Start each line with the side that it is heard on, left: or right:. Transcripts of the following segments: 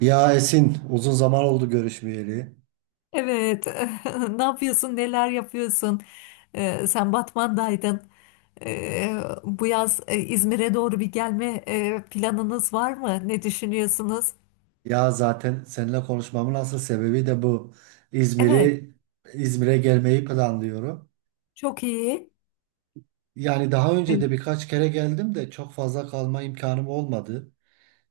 right: Ya Esin, uzun zaman oldu görüşmeyeli.
left: Evet. Ne yapıyorsun? Neler yapıyorsun? Sen Batman'daydın. Ee, Bu yaz İzmir'e doğru bir gelme planınız var mı? Ne düşünüyorsunuz?
right: Ya zaten seninle konuşmamın asıl sebebi de bu.
left: Evet.
right: İzmir'i İzmir'e gelmeyi planlıyorum.
left: Çok iyi.
right: Yani daha önce
left: Evet.
right: de birkaç kere geldim de çok fazla kalma imkanım olmadı.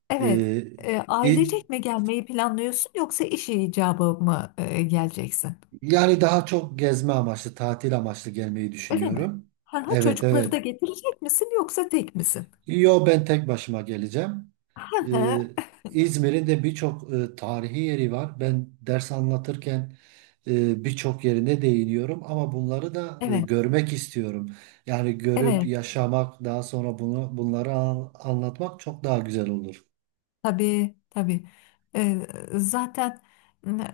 left: Evet.
right: Ee, İz-
left: Ailecek mi gelmeyi planlıyorsun yoksa iş icabı mı geleceksin?
right: yani daha çok gezme amaçlı, tatil amaçlı gelmeyi
left: Öyle mi?
right: düşünüyorum.
left: Ha,
right: Evet,
left: çocukları
right: evet.
left: da getirecek misin yoksa tek misin?
right: Yo ben tek başıma geleceğim.
left: Hı
right: Ee,
left: hı.
right: İzmir'in de birçok tarihi yeri var. Ben ders anlatırken birçok yerine değiniyorum ama bunları da
left: Evet.
right: görmek istiyorum. Yani görüp
left: Evet.
right: yaşamak, daha sonra anlatmak çok daha güzel olur.
left: Tabii tabii. Ee, Zaten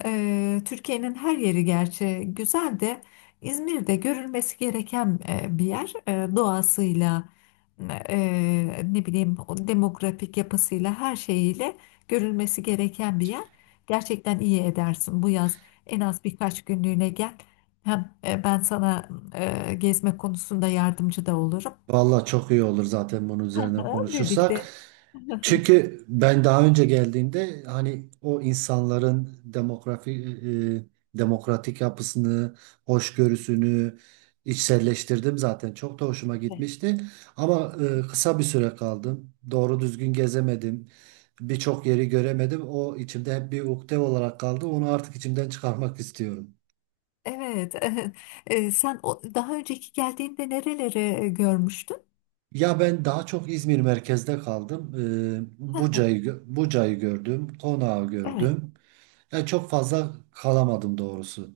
left: Türkiye'nin her yeri gerçi güzel de İzmir'de görülmesi gereken bir yer, doğasıyla e, ne bileyim o demografik yapısıyla her şeyiyle görülmesi gereken bir yer. Gerçekten iyi edersin, bu yaz en az birkaç günlüğüne gel. Hem ben sana gezme konusunda yardımcı da olurum.
right: Vallahi çok iyi olur zaten bunun üzerine
left: Aha,
right: konuşursak.
left: birlikte.
right: Çünkü ben daha önce geldiğimde hani o insanların demokratik yapısını, hoşgörüsünü içselleştirdim zaten. Çok da hoşuma
left: Evet.
right: gitmişti. Ama kısa bir süre kaldım. Doğru düzgün gezemedim. Birçok yeri göremedim. O içimde hep bir ukde olarak kaldı. Onu artık içimden çıkarmak istiyorum.
left: Evet. Sen o daha önceki geldiğinde nereleri görmüştün?
right: Ya ben daha çok İzmir merkezde kaldım.
left: Heh,
right: Buca'yı gördüm, Konağı
left: evet.
right: gördüm. Çok fazla kalamadım doğrusu.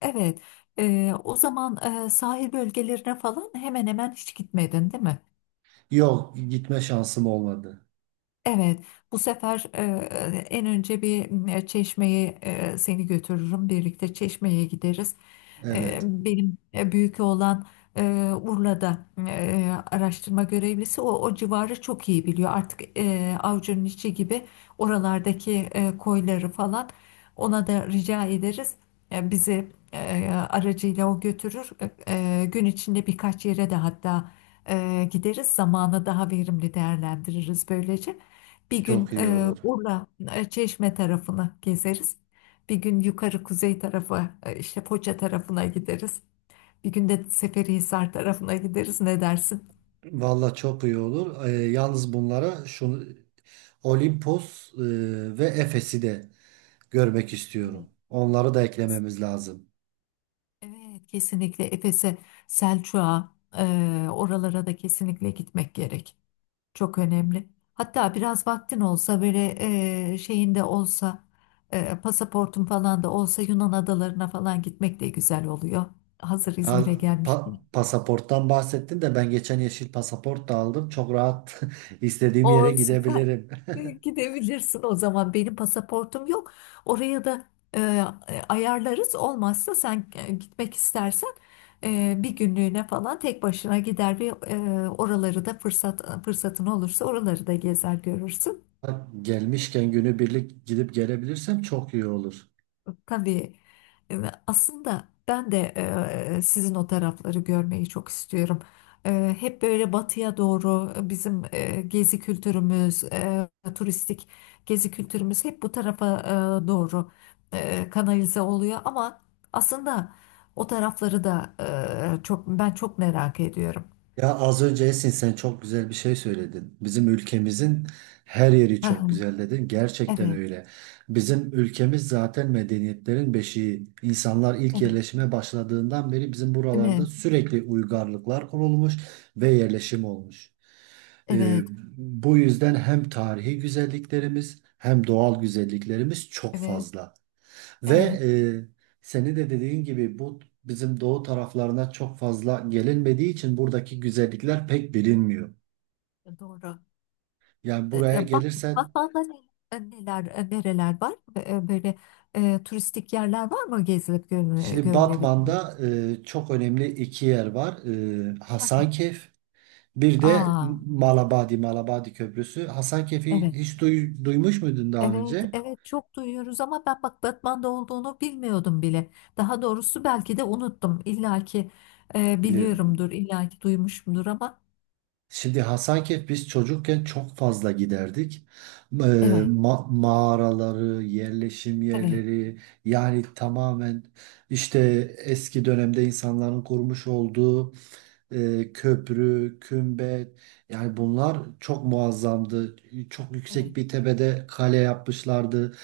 left: Evet. O zaman sahil bölgelerine falan hemen hemen hiç gitmedin, değil mi?
right: Yok, gitme şansım olmadı.
left: Evet, bu sefer en önce bir çeşmeye seni götürürüm. Birlikte çeşmeye gideriz.
right: Evet,
left: Benim büyük oğlan e, Urla'da araştırma görevlisi. O civarı çok iyi biliyor. Artık avucunun içi gibi oralardaki koyları falan ona da rica ederiz. Bizi aracıyla o götürür. Gün içinde birkaç yere de hatta gideriz. Zamanı daha verimli değerlendiririz böylece. Bir gün
right: çok iyi olur.
left: Urla, Çeşme tarafını gezeriz. Bir gün yukarı kuzey tarafı, işte Foça tarafına gideriz. Bir gün de Seferihisar tarafına gideriz. Ne dersin?
right: Valla çok iyi olur. Yalnız bunlara şunu Olimpos ve Efes'i de görmek istiyorum.
left: Evet,
right: Onları da
left: kesin.
right: eklememiz lazım.
left: Evet, kesinlikle Efes'e, Selçuk'a, oralara da kesinlikle gitmek gerek. Çok önemli. Hatta biraz vaktin olsa böyle şeyin de olsa, pasaportun falan da olsa Yunan adalarına falan gitmek de güzel oluyor. Hazır İzmir'e
right: Ha,
left: gelmiş.
right: Pasaporttan bahsettin de ben geçen yeşil pasaport da aldım. Çok rahat istediğim yere
left: O süper.
right: gidebilirim.
left: Gidebilirsin o zaman. Benim pasaportum yok. Oraya da e, ayarlarız. Olmazsa sen gitmek istersen bir günlüğüne falan tek başına gider, bir oraları da fırsatın olursa oraları da gezer görürsün.
right: Ha, gelmişken günübirlik gidip gelebilirsem çok iyi olur.
left: Tabii, e, aslında ben de sizin o tarafları görmeyi çok istiyorum. Hep böyle batıya doğru bizim gezi kültürümüz, turistik gezi kültürümüz hep bu tarafa doğru kanalize oluyor. Ama aslında o tarafları da çok, ben çok merak ediyorum.
right: Ya az önce Esin sen çok güzel bir şey söyledin. Bizim ülkemizin her yeri
left: Hı
right: çok
left: hı,
right: güzel dedin. Gerçekten
left: evet,
right: öyle. Bizim ülkemiz zaten medeniyetlerin beşiği. İnsanlar ilk
left: evet,
right: yerleşime başladığından beri bizim
left: değil
right: buralarda
left: mi?
right: sürekli uygarlıklar kurulmuş ve yerleşim olmuş. Ee,
left: Evet,
right: Bu yüzden hem tarihi güzelliklerimiz hem doğal güzelliklerimiz çok
left: evet,
right: fazla. Ve
left: evet.
right: seni de dediğin gibi bizim doğu taraflarına çok fazla gelinmediği için buradaki güzellikler pek bilinmiyor.
left: Doğru.
right: Yani buraya
left: Bak,
right: gelirsen
left: Batman'da neler, nereler var? Böyle turistik yerler var mı gezilip
right: şimdi
left: görülebilecek?
right: Batman'da çok önemli iki yer var. E,
left: Hı hı.
right: Hasankeyf bir de
left: Aa,
right: Malabadi, Malabadi Köprüsü. Hasankeyf'i
left: evet,
right: hiç duymuş muydun daha
left: evet,
right: önce?
left: evet çok duyuyoruz ama ben bak Batman'da olduğunu bilmiyordum bile. Daha doğrusu belki de unuttum. İlla ki
right: Bilir.
left: biliyorumdur, illa ki duymuşumdur ama
right: Şimdi Hasankeyf biz çocukken çok fazla giderdik.
left: evet,
right: Mağaraları, yerleşim
left: evet,
right: yerleri, yani tamamen işte eski dönemde insanların kurmuş olduğu köprü, kümbet, yani bunlar çok muazzamdı. Çok yüksek
left: evet,
right: bir tepede kale yapmışlardı.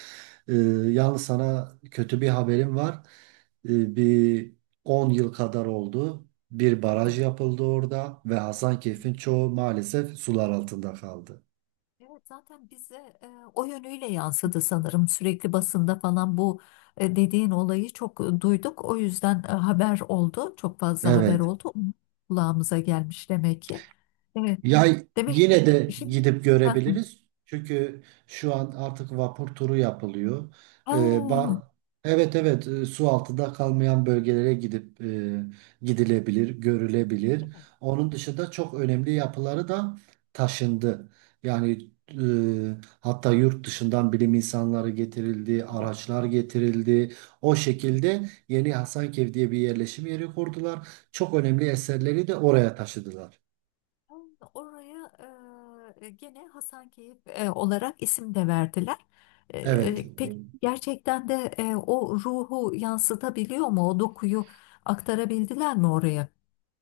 right: E, yalnız sana kötü bir haberim var. Bir 10 yıl kadar oldu. Bir
left: evet.
right: baraj yapıldı orada ve Hasankeyf'in çoğu maalesef sular altında kaldı.
left: Evet, zaten bize e, o yönüyle yansıdı sanırım. Sürekli basında falan bu dediğin olayı çok duyduk. O yüzden haber oldu. Çok fazla haber
right: Evet.
left: oldu. Kulağımıza gelmiş demek ki. Evet.
right: Ya
left: Demek
right: yine de
left: şimdi,
right: gidip
left: ha,
right: görebiliriz. Çünkü şu an artık vapur turu yapılıyor. Ee, ba-
left: ha.
right: evet, evet, su altında kalmayan bölgelere gidip gidilebilir, görülebilir.
left: Evet,
right: Onun dışında çok önemli yapıları da taşındı. Yani hatta yurt dışından bilim insanları getirildi,
left: evet.
right: araçlar getirildi. O şekilde Yeni Hasankeyf diye bir yerleşim yeri kurdular. Çok önemli eserleri de oraya taşıdılar.
left: Ha, oraya gene Hasankeyf olarak isim de verdiler.
right: Evet.
left: Peki, gerçekten de o ruhu yansıtabiliyor mu? O dokuyu aktarabildiler mi oraya?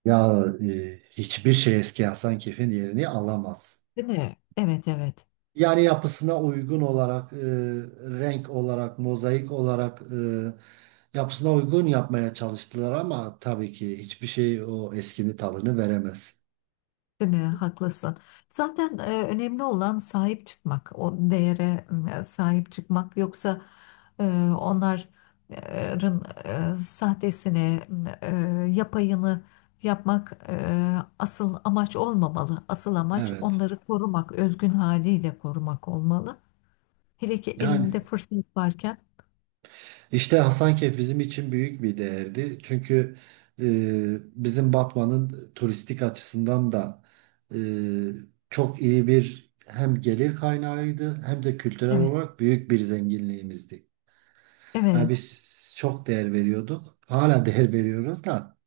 right: Hiçbir şey eski Hasan Kef'in yerini alamaz.
left: Değil mi? Evet, evet.
right: Yani yapısına uygun olarak, renk olarak, mozaik olarak, yapısına uygun yapmaya çalıştılar ama tabii ki hiçbir şey o eskinin tadını veremez.
left: Değil mi? Haklısın. Zaten önemli olan sahip çıkmak, o değere sahip çıkmak. Yoksa e, onların sahtesini, e, yapayını yapmak asıl amaç olmamalı. Asıl amaç
right: Evet.
left: onları korumak, özgün haliyle korumak olmalı. Hele ki
right: Yani,
left: elinde fırsat varken.
right: İşte Hasankeyf bizim için büyük bir değerdi. Çünkü bizim Batman'ın turistik açısından da e, çok iyi bir hem gelir kaynağıydı hem de kültürel
left: Evet,
right: olarak büyük bir zenginliğimizdi. Yani
left: evet.
right: biz çok değer veriyorduk. Hala değer veriyoruz da.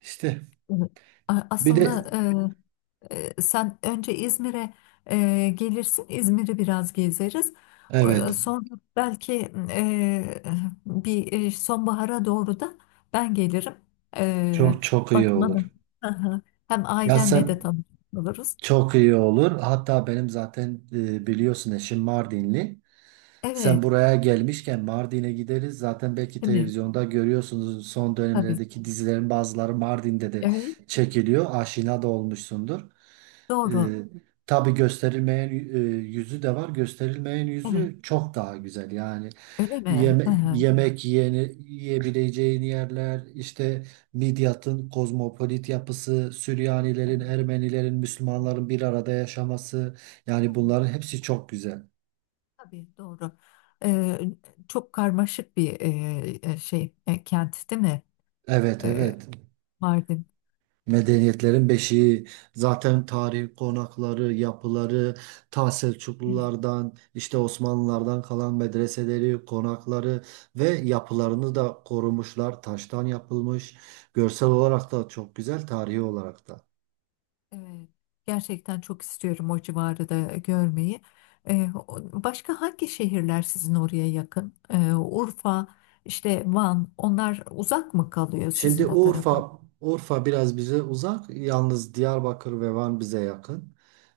right: İşte bir de
left: Aslında e, sen önce İzmir'e gelirsin, İzmir'i biraz gezeriz.
right: evet,
left: Sonra belki e, bir sonbahara doğru da ben gelirim. E,
right: çok çok iyi
left: Bakmana.
right: olur.
left: Hı hı. Hem
right: Ya
left: ailenle de
right: sen,
left: tanışmış oluruz.
right: çok iyi olur. Hatta benim zaten biliyorsun eşim Mardinli. Sen
left: Evet,
right: buraya gelmişken Mardin'e gideriz. Zaten belki
left: değil mi?
right: televizyonda görüyorsunuz son
left: Tabii.
right: dönemlerdeki dizilerin bazıları Mardin'de de
left: Evet,
right: çekiliyor. Aşina da olmuşsundur. Ee,
left: doğru.
right: tabii gösterilmeyen yüzü de var. Gösterilmeyen
left: Evet,
right: yüzü çok daha güzel. Yani
left: öyle mi? Hı hı.
right: yemek yiyeni, yiyebileceğin yerler, işte Midyat'ın kozmopolit yapısı,
left: Evet.
right: Süryanilerin, Ermenilerin, Müslümanların bir arada yaşaması.
left: Hı
right: Yani
left: hı.
right: bunların hepsi çok güzel.
left: Tabii, doğru. Ee, Çok karmaşık bir şey, kent, değil mi?
right: Evet,
left: Ee,
right: evet.
left: Mardin.
right: Medeniyetlerin beşiği, zaten tarihi konakları, yapıları, ta
left: Evet.
right: Selçuklulardan, işte Osmanlılardan kalan medreseleri, konakları ve yapılarını da korumuşlar. Taştan yapılmış. Görsel olarak da çok güzel, tarihi olarak da.
left: Evet. Gerçekten çok istiyorum o civarı da görmeyi. Başka hangi şehirler sizin oraya yakın? Urfa, işte Van, onlar uzak mı kalıyor
right: Şimdi
left: sizin o tarafa?
right: Urfa biraz bize uzak. Yalnız Diyarbakır ve Van bize yakın.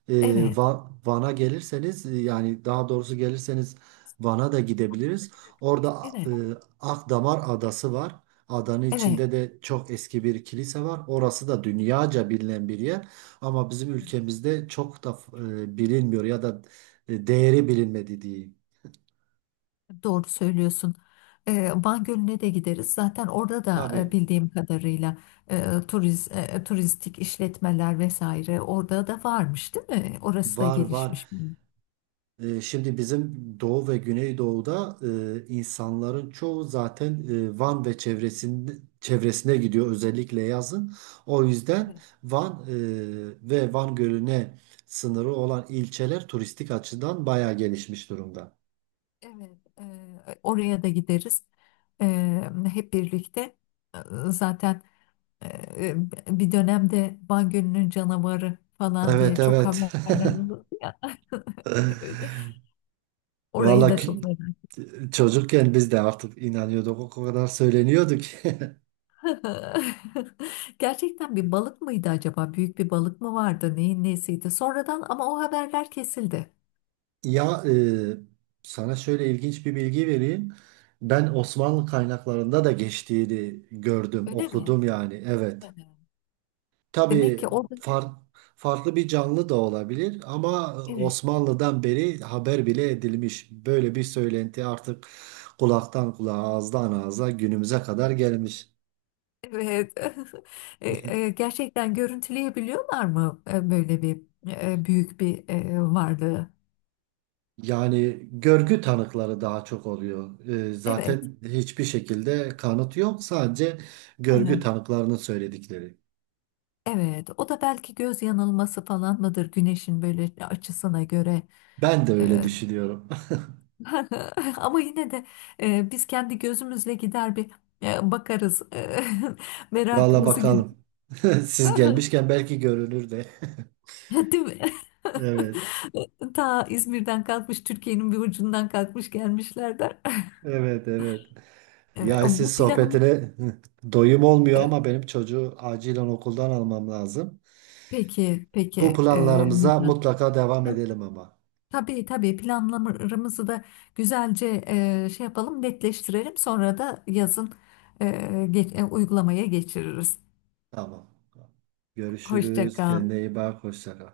right: Ee,
left: Evet,
right: Van'a gelirseniz, yani daha doğrusu gelirseniz Van'a da gidebiliriz. Orada e,
left: evet,
right: Akdamar Adası var. Adanın içinde de çok eski bir kilise var. Orası da dünyaca bilinen bir yer. Ama bizim
left: evet.
right: ülkemizde çok da bilinmiyor ya da değeri bilinmedi diyeyim.
left: Doğru söylüyorsun. Van Gölü'ne de gideriz. Zaten orada da
right: Tabii,
left: bildiğim kadarıyla turistik işletmeler vesaire orada da varmış, değil mi? Orası da
right: var var.
left: gelişmiş.
right: E, şimdi bizim Doğu ve Güneydoğu'da insanların çoğu zaten Van ve çevresinde, çevresine gidiyor özellikle yazın. O yüzden
left: Evet,
right: Van ve Van Gölü'ne sınırı olan ilçeler turistik açıdan bayağı gelişmiş durumda.
left: evet. Oraya da gideriz. E, Hep birlikte. E, Zaten e, bir dönemde Van Gölü'nün canavarı falan diye
right: Evet,
left: çok
right: evet.
left: haberler oldu ya. Evet. Orayı
right: Vallahi
left: da
right: ki-
left: çok merak.
right: Çocukken biz de artık inanıyorduk, o kadar söyleniyordu ki.
left: Gerçekten bir balık mıydı acaba? Büyük bir balık mı vardı? Neyin nesiydi? Sonradan ama o haberler kesildi.
right: Ya e, Sana şöyle ilginç bir bilgi vereyim. Ben Osmanlı kaynaklarında da geçtiğini gördüm,
left: Öyle mi?
right: okudum yani. Evet.
left: Hani, demek ki
right: Tabii
left: orada,
right: far- farklı bir canlı da olabilir ama
left: evet,
right: Osmanlı'dan beri haber bile edilmiş. Böyle bir söylenti artık kulaktan kulağa, ağızdan ağza günümüze kadar gelmiş.
left: evet. E, Gerçekten görüntüleyebiliyorlar mı böyle bir büyük bir varlığı?
right: Yani görgü tanıkları daha çok oluyor. E,
left: Evet.
right: zaten hiçbir şekilde kanıt yok, sadece
left: Hı
right: görgü
left: hı.
right: tanıklarının söyledikleri.
left: Evet, o da belki göz yanılması falan mıdır güneşin böyle açısına göre.
right: Ben de öyle
left: E,
right: düşünüyorum.
left: Ama yine de biz kendi gözümüzle gider bir bakarız.
right: Valla
left: Merakımızı gider.
right: bakalım. Siz gelmişken belki görünür de.
left: Değil mi?
right: Evet.
left: Ta İzmir'den kalkmış, Türkiye'nin bir ucundan kalkmış gelmişlerdir.
right: Evet, evet. Ya
left: Bu
right: siz,
left: planımız,
right: sohbetine doyum olmuyor
left: e,
right: ama benim çocuğu acilen okuldan almam lazım.
left: peki, peki,
right: Bu
left: e,
right: planlarımıza
left: Mithat.
right: mutlaka devam edelim ama.
left: Tabii, tabii planlarımızı da güzelce şey yapalım, netleştirelim. Sonra da yazın uygulamaya geçiririz.
right: Tamam. Tamam.
left: Hoşça
right: Görüşürüz.
left: kal.
right: Kendine iyi bak. Hoşça kal.